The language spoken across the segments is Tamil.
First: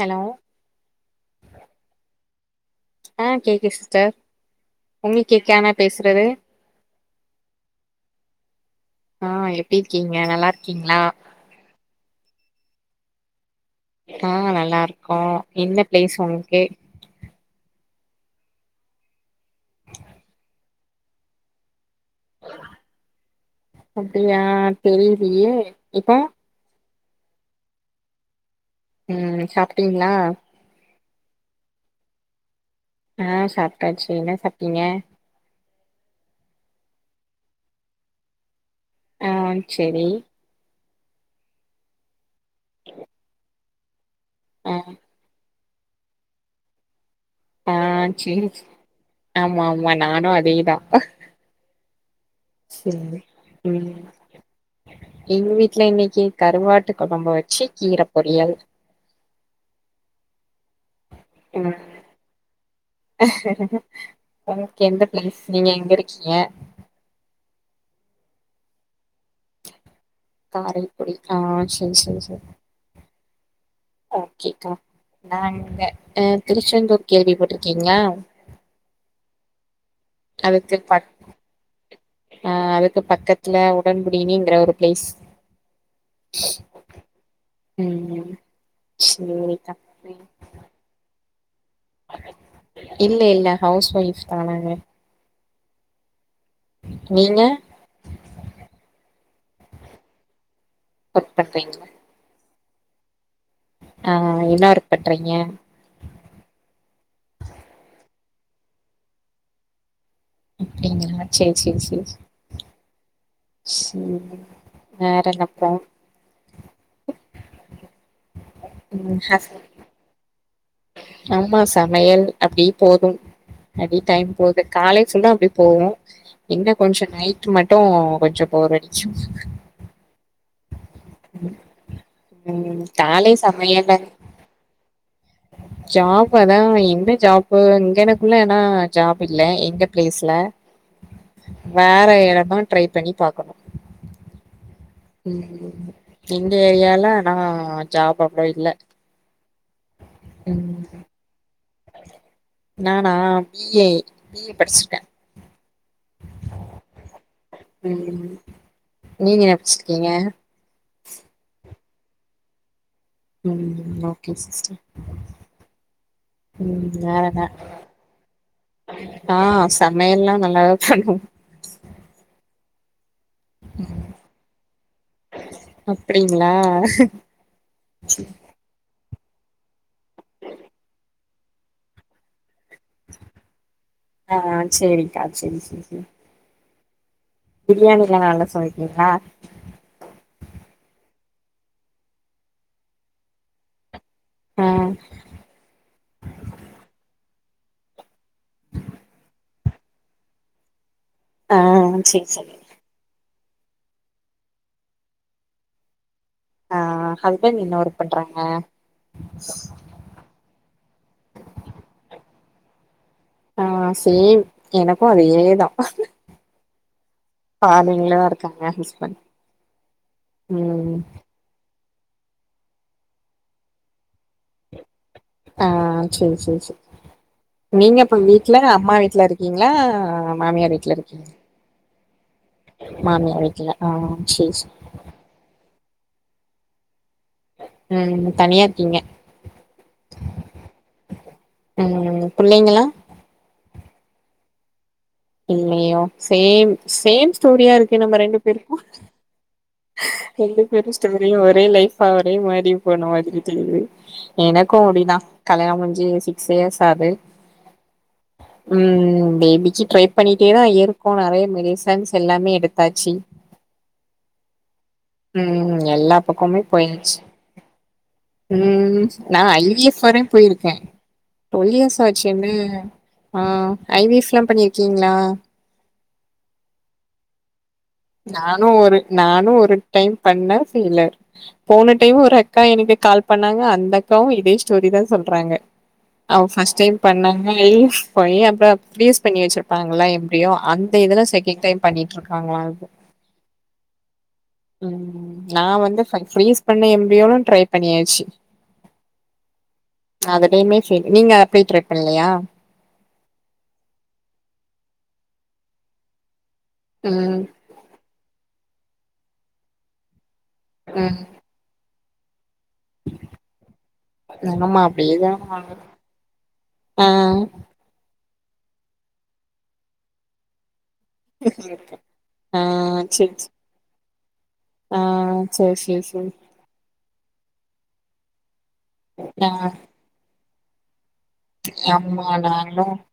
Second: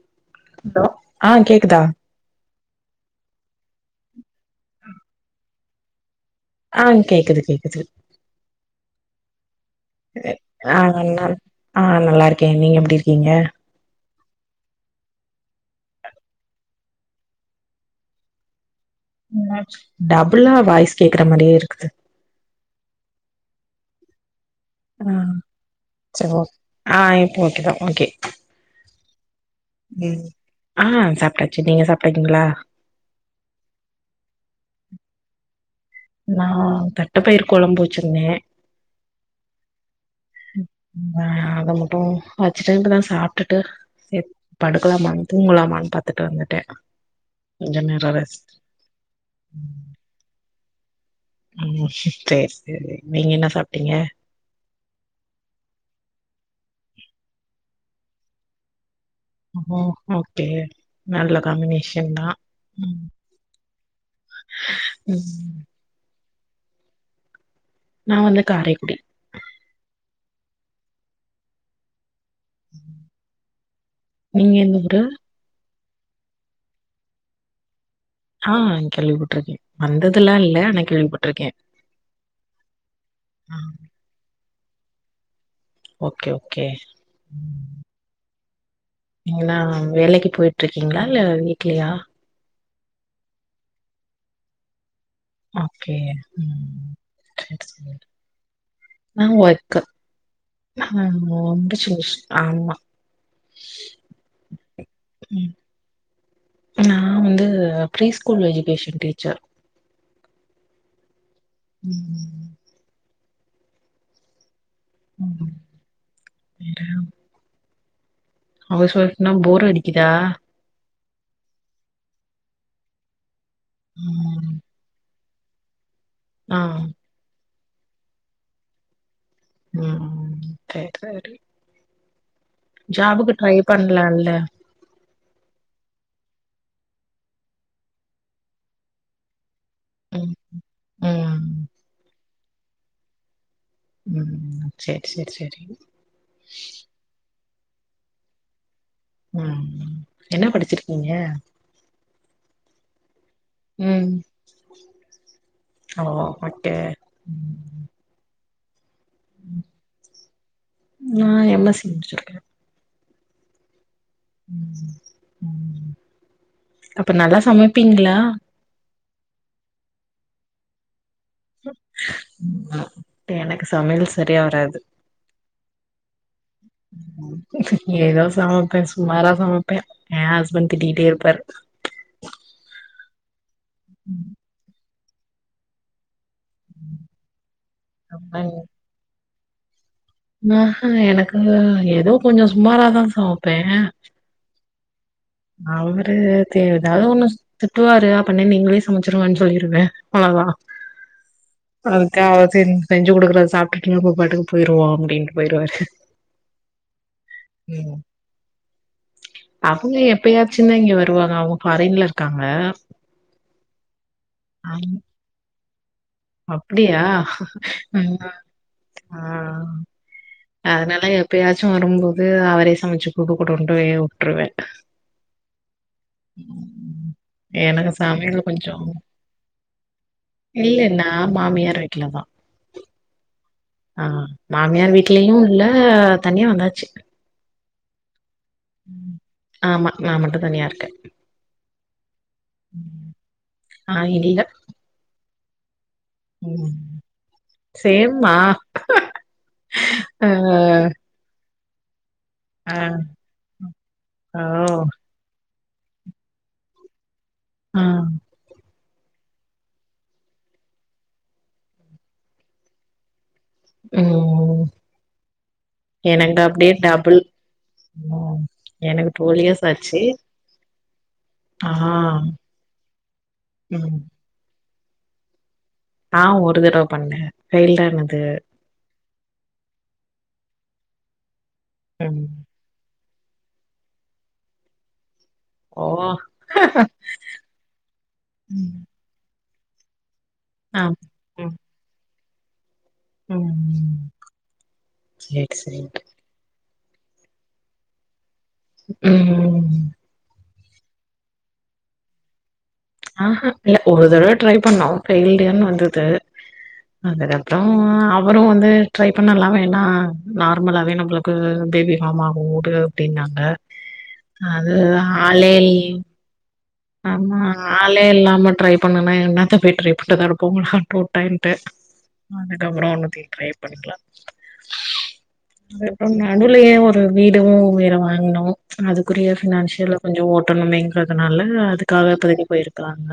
ஹலோ ஹலோ ஆ கேக்குதா ஆ கேக்குது சிஸ்டர் உங்களுக்கு கேக்கா நா பேசுறது ஆ கேக்குது கேக்குது ஆ எப்டிருக்கீங்க ஆ நல்லாருக்கீங்களா நல் ஆ நல்லாருக்கே நீங்க எப்டி இருக்கீங்க ஆ நல்லாருக்கோ என்ன ப்ளேஸ் உங்கள்க்கு டபுள்ளா வாய்ஸ் கேக்குற மாரியே இருக்குது அப்டியா ஆ தெரியலையே இப்போ சரி ஓ ஆ இப்போ ஓகே தா ஓகே ம் சாப் ஆ சாப்ட்டாச்சு நீங்க சாப்ட்டீங்களா ஆ சாப்டாச்சி என்ன சாப்ட்டீங்க நா தட்ட பயிரு கொழம்பு வச்சிருந்தே ஆ சரி ஆ அத மட்டு வச்சுட்டன்ட்டுதா சாப்ட்டுட்டு சே ஆ படுக்கலாமான் தூங்கலாமான் பாத்துட்டு வந்துட்டே ஆ கொஞ்ச நேரோ சரி ரெஸ்ட் ஆமா ஆமா நானு அதேதா ம் சேரி சேரி செரி நீங்க என்ன சாப்ட்டீங்க ம் எங்க வீட்ல இன்னைக்கு கருவாட்டு கொழம்ப வச்சு கீர பொரியல் ஓ ஓகே நல்ல காம்பினேஷன் தா உங்களுக் எந்த ப்ளேஸ் ம். நீங்க எங்க இருக்கீங்க நா வந்து காரைக்குடி காரைக்குடி ஆ சரி சரி சரி நீங்க ஓகேக்கா எந்த ஊரு? நா இந்த ஆ திருச்செந்தூர் கேள்வி பட்ருக்கீங்களா ஆ கேள்விப்பட்ருக்கே வந்தது அதுக்கு பக் ஆ அதுக்கு ஆ. பக்கத்துல உடன்குடியினுங்கற ஒரு ப்ளேஸ் ஓகே ஓகே ம் ம் ம் என்னா சேரிக்கா வேலைக்கு போயிட்ருக்கீங்களா இல்ல வீட்லயா இல்ல இல்ல ஹவுஸ் ஒயஃப்தா நாங்க ஓகே நீங்க நா ஒர்க்கு ஆ ஒர்க் ரொம்ப பண்றீங்களா ஷோச ஆமா ஆ என்ன ஒர்க் பண்றீங்க நா வந்து ப்ரீ ஸ்கூல் எஜுகேஷன் டீச்சர் அப்டிங்களா சரி சரி சரி ம். சரி ம். வேறன்னப்போ [unintelligible] ஹவுஸ் ம் ஃஒய்ப்னா போர் ஹஸ்பண்ட் அடிக்குதா ஆமா சமையல் அப்டியே போதும் அப்டியே டைம் ம். போது காலை ஃபுல்லா அப்படி போவோ ஆ. இன்ன கொஞ்ச நைட்டு மட்டு கொஞ்சம் போறடிக்கு ம் ச சரி ம் காலை ட்ரை சமையல்ல பண்லால்ல ஜாப்பு அதா என்ன ஜாப்பு இங்கனக்குள்ள ஏனா ஜாப் இல்ல எந்த ம் ப்ளேஸ்ல ம் வேற எட ம் ட்ரை பண்ணி பாக்கணு ம் சேரி சேரி ம் சேரி எங்க ஏரியாலனா ஜாப் நா அவ்ளோ இல்ல ம் என்ன ம் படிச்சிருக்கீங்க நானா பிஏ ம் பிஏ படிச்சிருக்க ஓ ஓகே ம் நீங்க என்ன படிச்க்கீங்க நான் எம்எஸ்சி முடிச்சிருக்க ம் ஓ ம் ம் அப்ப வேற நல்லா என்ன சமப்பீங்ளா ஆ சமையல்லா நல்லாதா தா பண்ணுவ [inaudible] எனக்கு சமையல் சரியா வராது அப்டிங்களா ஏதோ சமப்பேன் சுமாரா சமப்பேன் ஏன் ஹஸ்பண்டு திட்டிகிட்டே இருப்பாரு ஆ செரிக்கா செரி செரி பிரியாணிலா நல்லா சமப்பிங்ளா ஆ ஹ எனக்கு எதோ கொஞ்சோ சுமாராதா சமப்பே ஆ அவரு தேவைதாது ஒன்னு திட்டுவாரு அப்பன நீங்களே சமைச்சிருங்கன் சொல்லிருவே அவ்ளவா ஆ அது சேரி சேரி தேவை செஞ் செஞ்சு குடுக்குறத சாப்ட்டுட்டு நம்ம பாட்டுக்கு போயிடுவோ அப்டின்ட்டு போயிடுவாரு ஆ ஹஸ்பண்ட் என்ன ஒர்க் பண்றாங்க அவங்க எப்பயாச்சு தா இங்க வருவாங்க அவங்க ஃபாரின்ல இருக்காங்க ஆ சேம் எனக்கு அதேதா அப்படியா ம் ஃபாரின்லதா இருக்காங்க ஹஸ்பண்ட் ஆ ம் அதனால எப்பயாச்சு வரும்போது அவரே சமைச்சு குடுக்க குட்டுண்டு உட்ருவே ஆ சேர் சேர் சேர் எனக்கு நீங்க இப்ப சமையல் வீட்ல கொஞ்சோ அம்மா வீட்ல இருக்கீங்ளா மாமியார் இல்ல வீட்ல நா இருக்கீங்ளா மாமியார் வீட்லதா மாமியா வீட்ல ஆ சேரி சேரி மாமியார் வீட்லயு இல்ல தனியா வந்தாச்சு ம் தனியா இருக்கீங்க ஆமா நா மட்டு தனியா இருக்க ம் புள்ளைங்களா ஆ இல்ல இல்லயோ சேம் ம் சேம் ஸ்டோரியா இருக்கே நம்ம சேம்மா ரெண்டு பேருக்கு ஆ ரெண்டு பேரு ஸ்டோரியு ஒரே லைஃப் ஒரே மாரி ஆ போன மாரி தெரிது ஓ எனக்கு அப்டிதா கல்யாண முடிஞ்சி சிக்ஸ் இயர்ஸ் ஆது ம் ம் பேபிக்கு ட்ரை பண்ணிட்டே தா இருக்கோ நெறய மெடிசன்ஸ் எல்லாமே எடுத்தாச்சு ம் ம் எல்லா எனக்கு பக்கமுமே அப்டியே போயாச்சி டபுள் ம் ம் எனக்கு டூ நா இயர்ஸ் ஐவிஎஃப் ஆச்சு வர போய்ருக்க ஆ டொல் இயர்ஸ் ஆச்சுன்னு ஆ ம் ஐ வி ஃப்ல்லா பண்ணிருக்கீங்ளா ஆ ஒரு தடவ பண்ணே ஃபெய்ல்டு ஆனத் நானு ஒரு நானு ஒரு டைம் பண்ண ஃபெய்லர் போன டைம் ம் ஒரு அட் அக்கா எனக்கு கால் பண்ணாங்க அந்த அக்காவு இதே ஸ்டோரி தான் சொல்றாங்க ஓ அவ ஃபர்ஸ்ட் டைம் பண்ணா அ ஈஸ் போயி அப்ற ம் பிரீஸ் பண்ணி வச்சிருப்பாங்களா எப்டியோ ஆ அந்த இதுல செக்கன்ட் டைம் பண்ணிட்ருக்காங்களா அது உம் ம் நா வந்து ஃபை ஃப்ரீஸ் பண்ணி எம்பியியோலு ட்ரை பண்ணியாச்சு உம் அதுலயுமே சரி நீங்க அப்படி ட்ரை பண்லயா ஆஹா இல்ல ஒரு தடவ ட்ரை பண்ணோம் ஃபெய்ல்டுனு வந்தது ம் அதுக்கப்புறோ ம்ம் அவரு வந்து ட்ரை பண்ணலா வேணா நார்மலாவே ம் நம்புளுக்கு பேபி ஃபார்ம் ஆகும் உடு அப்டின்னாங்க அது ஆமா அப்டியேதா ஆளே இல்லேயே ஆ ஆமா ஆளே இல்லாம ட்ரை பண்ணனா என்னத்த போய் ட்ரை பண்றதாருக்கு போங்கடாட்டு சரின்டு ஆ அதுக்கப்றோ ஒண்ணத்தையு சேரி சே ட்ரைப் பண்ணிக்கலா ஆ சேரி ட்ரை சேரி சேரி பண்ணாலே யே ஒரு வீடும் வேற வாங்குனோ அதுக்குரிய ஆ பினான்சியல கொஞ்சம் ஓட்டணுமேங்கறதுனால இல்ல அதுக்காக ஆமா இப்பதைக்கு நாங்களு போயிருக்கிறாங்க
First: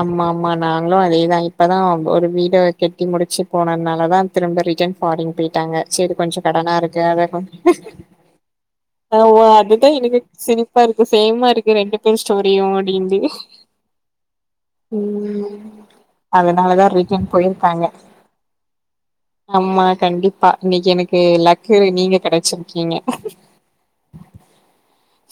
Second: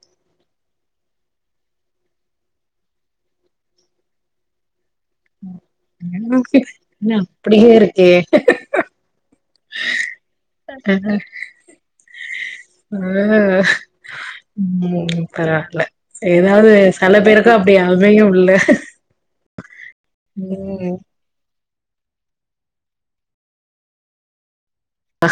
ஆமா ஆமா நாங்களும் அதேதா இப்பதா ஒரு வீடு கெட்டி முடிச்சு போனதுனால தா திரும்ப ரிசன் ஃபாரின் போயிட்டாங்க சரி கொஞ்சம் கடனா இருக்கு என்ன அத அப்டியே இருக்கே ஆ அதுதா எனக்கு சிரிப்பா இருக்கு சேமா இருக்கு ரெண்டு பேரும் ஸ்டோரியும் முடிந்து ம் ஏதாவது அதனாலதா செல ரிட்டன் பேருக்கு அப்டி போயிருக்காங்க அமையும்ல ஆமா கண்டிப்பா இன்னைக்கு ம் எனக்கு என் லக்கு நீங்க கிடைச்சிருக்கீங்க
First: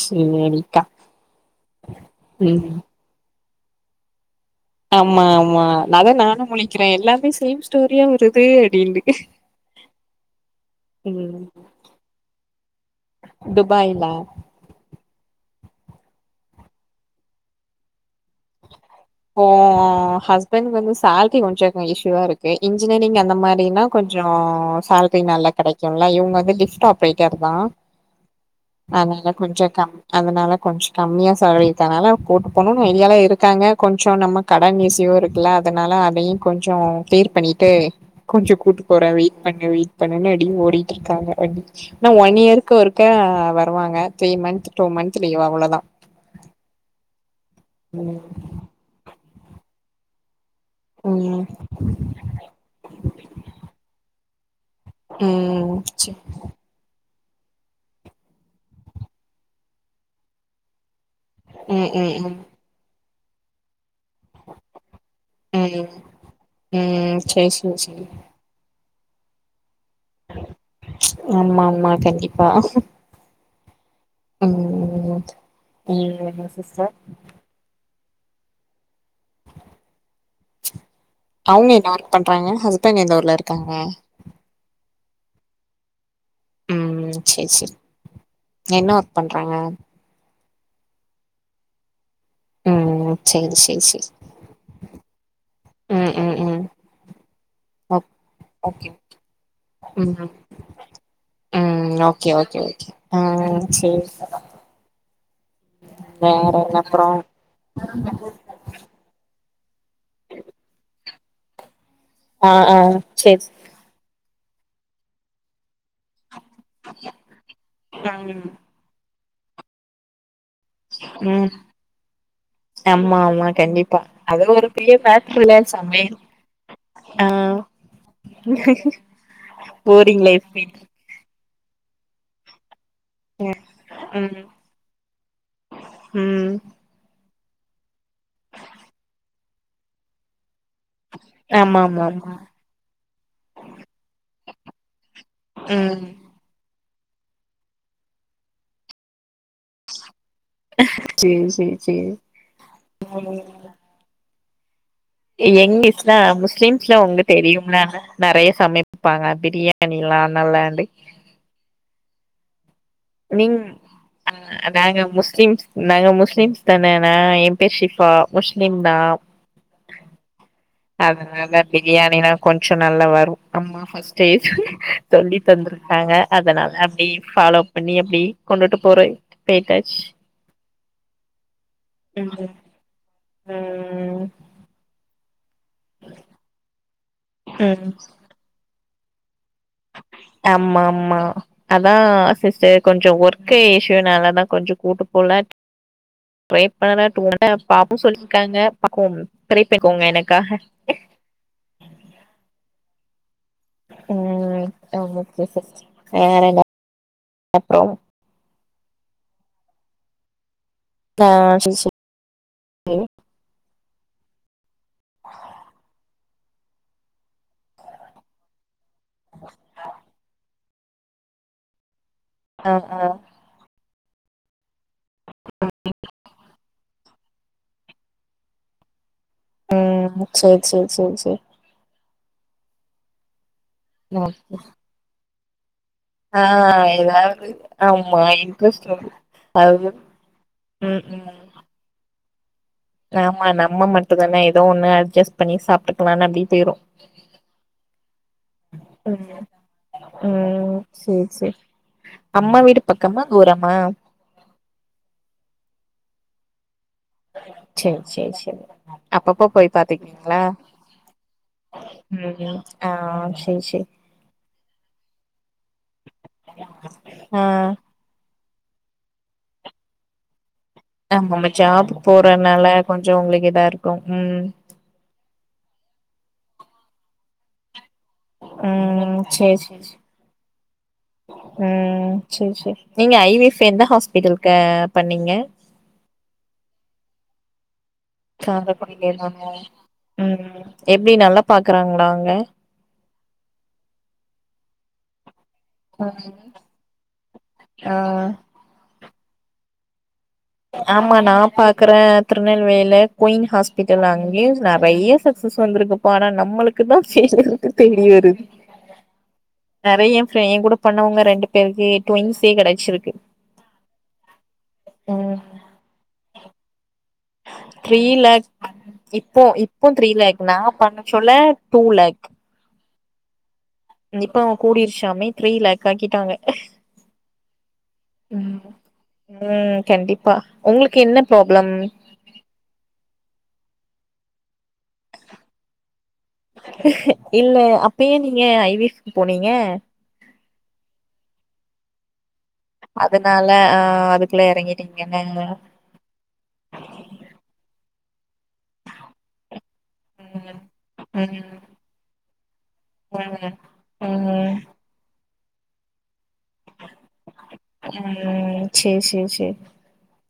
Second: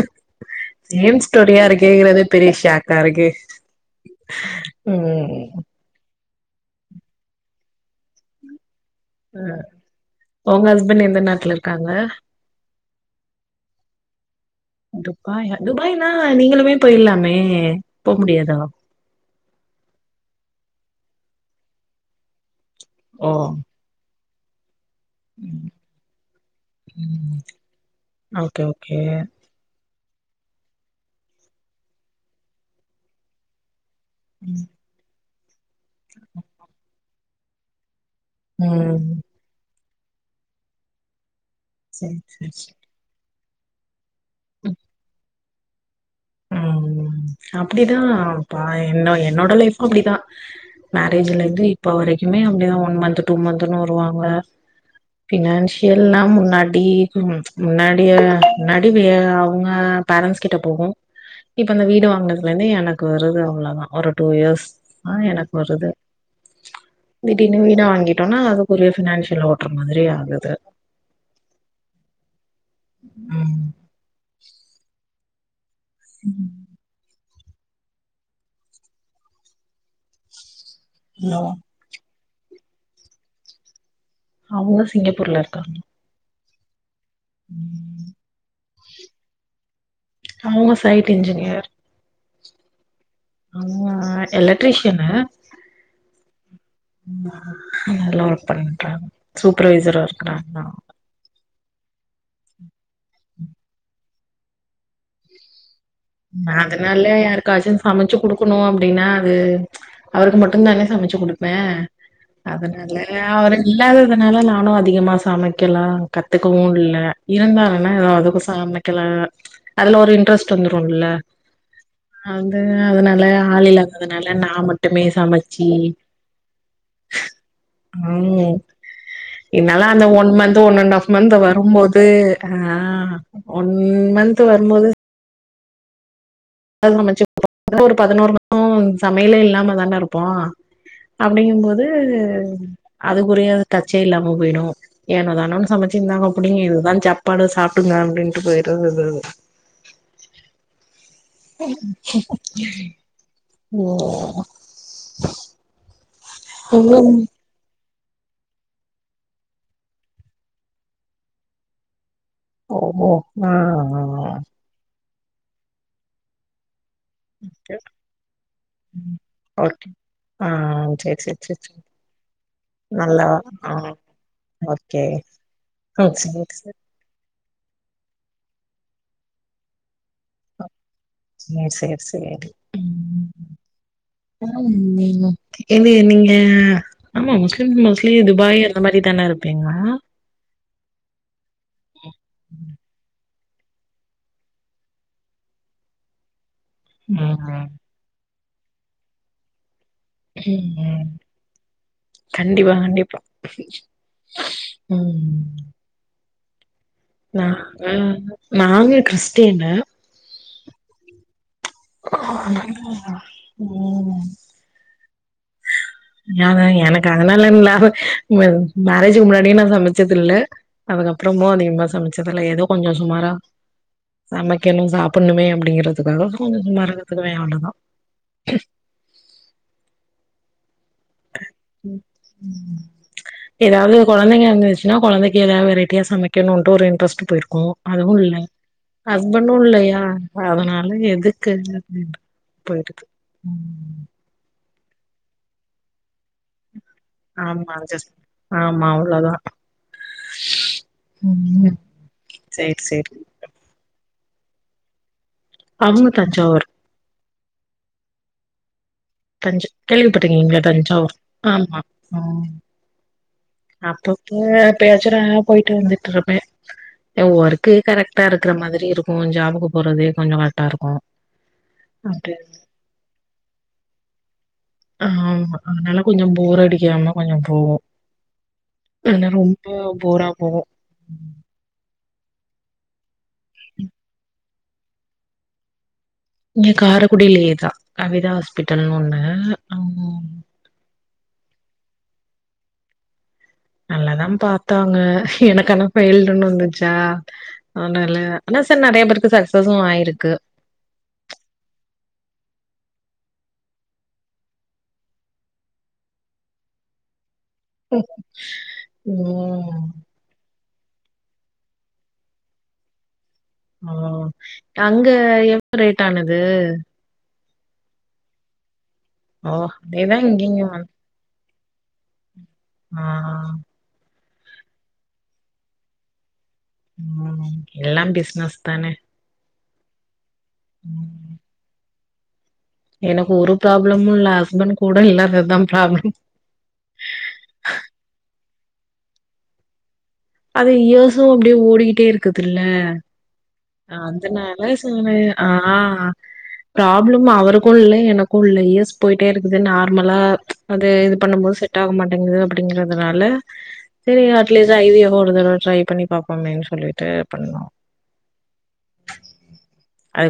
சேரிக்கா சேம் ஸ்டோரியா இருக்கு கேக்குற பெரிய ம் ஷாக்கா இருக்கு ஆமா ம் ஆமா அத நானு முழிக்கிறேன் எல்லாமே சேம் ஸ்டோரியா வருது அப்டின்டு அ உங்க ஹஸ்பண்ட் எந்த நாட்டுல இருக்காங்க துபாய் தா துபாயா துபாய்னா நீங்களுமே போயிடலாமே போக முடியாதா இப்போ ஹஸ்பண்ட் வந்து சேலரி கொஞ்சம் இஷயூவா இருக்கு இன்ஜினியரிங் ஓ அந்த மாதிரினா கொஞ்சோ சே நல்லா கிடைக்கும்ல இவுங்க வந்து லிஃப்ட் ஆப்ரேட்டர் ம் தா ஓகே ஓகே அதனால கொஞ்சம் கம் அதனால கொஞ்சம் கம்மியா சேலரி தர்றனால கூட்டு போகணும்னு ஐடியால இருக்காங்க கொஞ்சோ நம்ம கடன் இசியூ இருக்குல்ல அதனால அதையு கொஞ்சோ கிளியர் பண்ணிட்டு கொஞ்சோ கூட்டு போறேன் ம் வெயிட் பண்ணு வெயிட் பண்ணுனு அப்டியே ஓடிட்டு இருக்காங்க ஆனா சரி ஒன் சரி இயருக்கு சரி ஒருக்கா வருவாங்க three month two month leave அவ்வளோதா அப்படிதான்ப்பா என்ன என்னோட லைஃப்ம் அப்படிதா மேரேஜ்ல ம் இருந்து இப்ப வரைக்குமே அப்படிதா ஒன் மந்த் டூ மந்த்ன்னு வருவாங்க ம் செ பினான்சியல்னா முன் னாடி உம் முன்னாடி முன்னாடி அவுங்க பேரண்ட்ஸ் கிட்ட போகும் இப்ப இந்த ம் வீடு ம் ம் வாங்கினதுல இருந்து எனக்கு வருது அவ்வளவுதா ஒரு டூ இயர்ஸ் ஆ எனக்கு ம் வருது ம் சேரி திடீர்னு சேரி வீட சேரி வாங்கிட்டோன்னா அது ஒரே ஃபினான்ஷியல ஓட்டுர மாதிரி ஆகுது ஆமா ஆமா கண்டிப்பா உம் உம் ஆமா ஆமா [unintelligible] சிஸ்டர் ஹலோ அவுங்க என்ன ஒர்க் பண்றாங்க ஹஸ்பண்ட் எந்த ஊர்ல இருக்காங்க அவுங்க சிங்கப்பூர்ல இருக்காங்க உம் உம் செரி செரி என்ன ஒர்க் பண்றாங்க அவங்க சைட் இன்ஜினியர் ம் சேரி சேரி அவுங்க சேரி எலக்ட்ரிஷியன்னு ம் ம் ம் ம் ஓக் [unintelligible] ஒர்க் ஓகே பண்ற சூப்பர்வைசரா ம் இருக்கற நா ம் ஓகே ஓகே ஓகே அ சேரி வேற நா என்ன அதனால அப்றோ யாருக்காச்சு சமைச்சு குடுக் குடுக்கணு அப்டின்னா அது அவருக்கு மட்டும் தான சமைச்சு குடுப்ப ஆ ஆ அதனால சேரி அவர் இல்லாததுனால நானு அதிகமா சமைக்கலா கத்துக்கவு இல்ல இருந்தாங்கனா எதாது ம் சமைக்கலா அதுல ஒரு இன்ட்ரெஸ்ட் வந்துருக் இல்ல ம் நா வந்து ஆமா அதனால ஆமா ஆள் கண்டிப்பா இல்லாததுனால அது நா ஒரு பெரிய மட்டுமே மேட்ருல சமைச்சி சமையல் ஆ ம் என்னால அந்த boring one life month one and half month வரும்போது ஆஹ் ஒன் மன்த் ம் வரும்போது ம் அதாது [inaudible] ஒரு பதினோரு மாசோ சமையலே இல்லாம தான இருப்போ ஆமா அப்டிங்கம்போது ஆமா ஆமா அதுக்குரிய டச்சே இல்லாம போய்டும் ஏனோ தானோன்னு சமைச்சு ம் இந்தாங்கப் புடிங்க இதுதா சாப்பாடு சாப்டுங்க அப்டின்ட்டு போயிறது இது சேரி சேரி சேரி ஓ எங்கஸ்ல முஸ்லிம்ஸ்ல உங்க தெரியும்ல நெறையா சமைப்பாங்க பிரியாணி எல்லா நல்லாண்டு ஓ ஓ ஆ நீங் ஆ அ நாங்க முஸ்லிம்ஸ் நாங்க முஸ்லிம்ஸ் தனனா எ ஓகே பேர் ஷிஃபா முஷ்லிம் தா ம். ஓகே ஆ சேரி சேரி அதனால சேரி சேரி பிரியாணினா கொஞ்சோ நல்லா வரும் அம்மா ஃபஸ்டே சொல் ஓகே. சொல்லி ஓ தந்துருக்காங்க சேரி, அதனால சேரி. அப்டி ஃபாலோ பண்ணி அப்டி கொண்டுட்டு போற பேட்டாச் சேரி, சேரி, ம் சேரி. ம் ம் மேம் நீங்க இது நீங்க ஆமா முஸ்லிம் ம் மோஸ்லி இது பாய் அந்த மாரி தான இருப்பீங்க ஆமா ஆமா அதா சிஸ்டர் கொஞ்சோ ஒர்க்கு இஷுனாலதா கொஞ்ச கூட்டு போல ப்ரே ம். [inaudible] பாப்போ சொல்லிருக்காங்க பாப்போம் ப்ரேபண்க்கோங்க எனக் கண்டிப்பா கண்டிப்பா ம் வேறன்ன நா நானு கிறிஸ்டினு ஆ சரி சரி ம் யாத எனக்கு அதனால இல்ல லா மேரேஜக்கு முன்னாடியே நா சமைச்சது இல்ல அதுக்கப்றமு அதிகமா சமைச்சதுல எதோ ஆ கொஞ்சோ ஆ சுமாரா சமைக்கணு சாப்புண்ணுமே அப்டிங்கறத்துக்காக கொஞ்சோ சுமாரா கத்துக்குவே அவ்ளதா ம் சரி சரி சரி சரி எதாவது ம் கொழந்தைங்க இருந்துச்சுன்னா கொழந்தைக்கு எதா வெரை ட்டியா ஆ சமைக்கணுன்டு ஒரு இன்ட்ரெஸ்ட் ஏதாவது போய்ருக்கு அதுவு ஆமா இல்ல இன்ட்ரெஸ்ட் வரும் ஹஸ்பண்டு அது இல்லையா அதனால ம் ம் எதுக்கு போயிடுது ஆமா நம்ம மட்டுதான எதோ ஒண்ணு அட்ஜஸ்ட் பண்ணி சாப்ட்டுக்கலானு அப்டி போய்ரு ஆமா அஜஸ் ஆமா ம் அவ்ளோதா ம் சேரி சேரி ம் அம்மா சேரி வீடு சேரி பக்கமா தூரமா அவுங்க தஞ்சாவூர் சேர் சேர் சேரி அப்பப்ப தஞ்ச போய் பாத்துக்குவிங்ளா கேள்விப்பட்டிருக்கீங்களா தஞ்சாவூர் ஆமா ம் ஆ சரி சரி அப்பப்ப பேச்சுலரா போயிட்டு வந்துட்ருப்பே இப்ப ஆ ஒர்க்கே கரெக்ட் டா இருக்குற மாதிரி இருக்கு ஜாபூக்கு போறதே கொஞ்சோ கரெட்டா இருக்கு ஆ நம்ம ஜாப் அப்டி போறனால கொஞ்சோ உங்குளுக்கு இதாருக்கு ம் ஆமா அதனால கொஞ்சோ போரடிக்காம கொஞ்சோ போவு ம் [unintelligible] சரி ரொம்ப சரி போரா போவு ம் சேர் சேரி நீங்க ஐவிஃப் எந்த ஹாஸ்பிட்டல்ங்க பண்ணிங்க இங்க காரைக்குடியிலே தா கவிதா ஹாஸ்பிட்டல்னு காரக்குடில ஒன்னு தானா ம் எப்டி நல்லா பாக்குறாங்ளா அங்க நல்லதா பாத்தாங்க எனக்கு ஆனா ஃபெயில்டுன்னு வந்துச்சா ஆ அனால ஆனா ச நறைய பேருக்கு சக்சஸு ஆயிருக்கு ஆமா நா பாக்குறே திருநெல்வேல குயின் ஹாஸ்பிட்டல் அங்கியு நறைய சக்சஸ் வந்துருக்கு ஆனா நம்மளுக்கு தா [inaudible] தேடி வருது ம் நறைய எங்கூட பண்ணவங்க ரெண்டு பேருக்கு டுவின்ஸே கெடைச்சிருக்கு ஓ அங்க எவ்ளோ ரேட் ஆனது த்ரீ லேக் இப்போ ஓ இப்போ த்ரீ அதேதா லேக் நா இங்கயு பண்ண சொல்ல டூ லேக் ஆ இப்ப அவங்க கூடிர்ச்சாமே த்ரீ லேக் ஆக்கிட்டாங்க ம் எல்லா ம் பிஸ்னஸ் தானே ம் கண்டிப்பா உங்ளுக்கு உம். என்ன ப்ராப்ளம் எனக்கு ஒரு ப்ராப்ளமு இல்ல ஹஸ்பண்ட் கூட இல்லாததுதா ப்ராப்ளம் இல்ல அப்ப ஏன் நீங்க ஐவிஃப் க்கு போனீங்க அது இயர்சு அப்டியே ஓடிக்கிட்டே இருக்குதுல்ல அதனால ஆ அதுக்குள்ள அதனால சொன்னே எறங்கிட்டீங்கன்னு ஆனா ப்ராப்ளம் அவருக்கு இல்ல எனக்கு இல்ல இயர்ஸ் போயிட்டே இருக்குது நார்மலா ம் அது இது பண்ணும்போது ம் செட் ஆக மாட்டேங்குது அப்டிங்கறதுனால ம் செரி ம் அட்லீஸ்ட் ஐவி ஃப் ஒரு தரவ ட்ரை பண்ணி பாப்போமேன் சொல்லிட்டு பண்ணோ ம் சேர் சேர் சேரி ஆ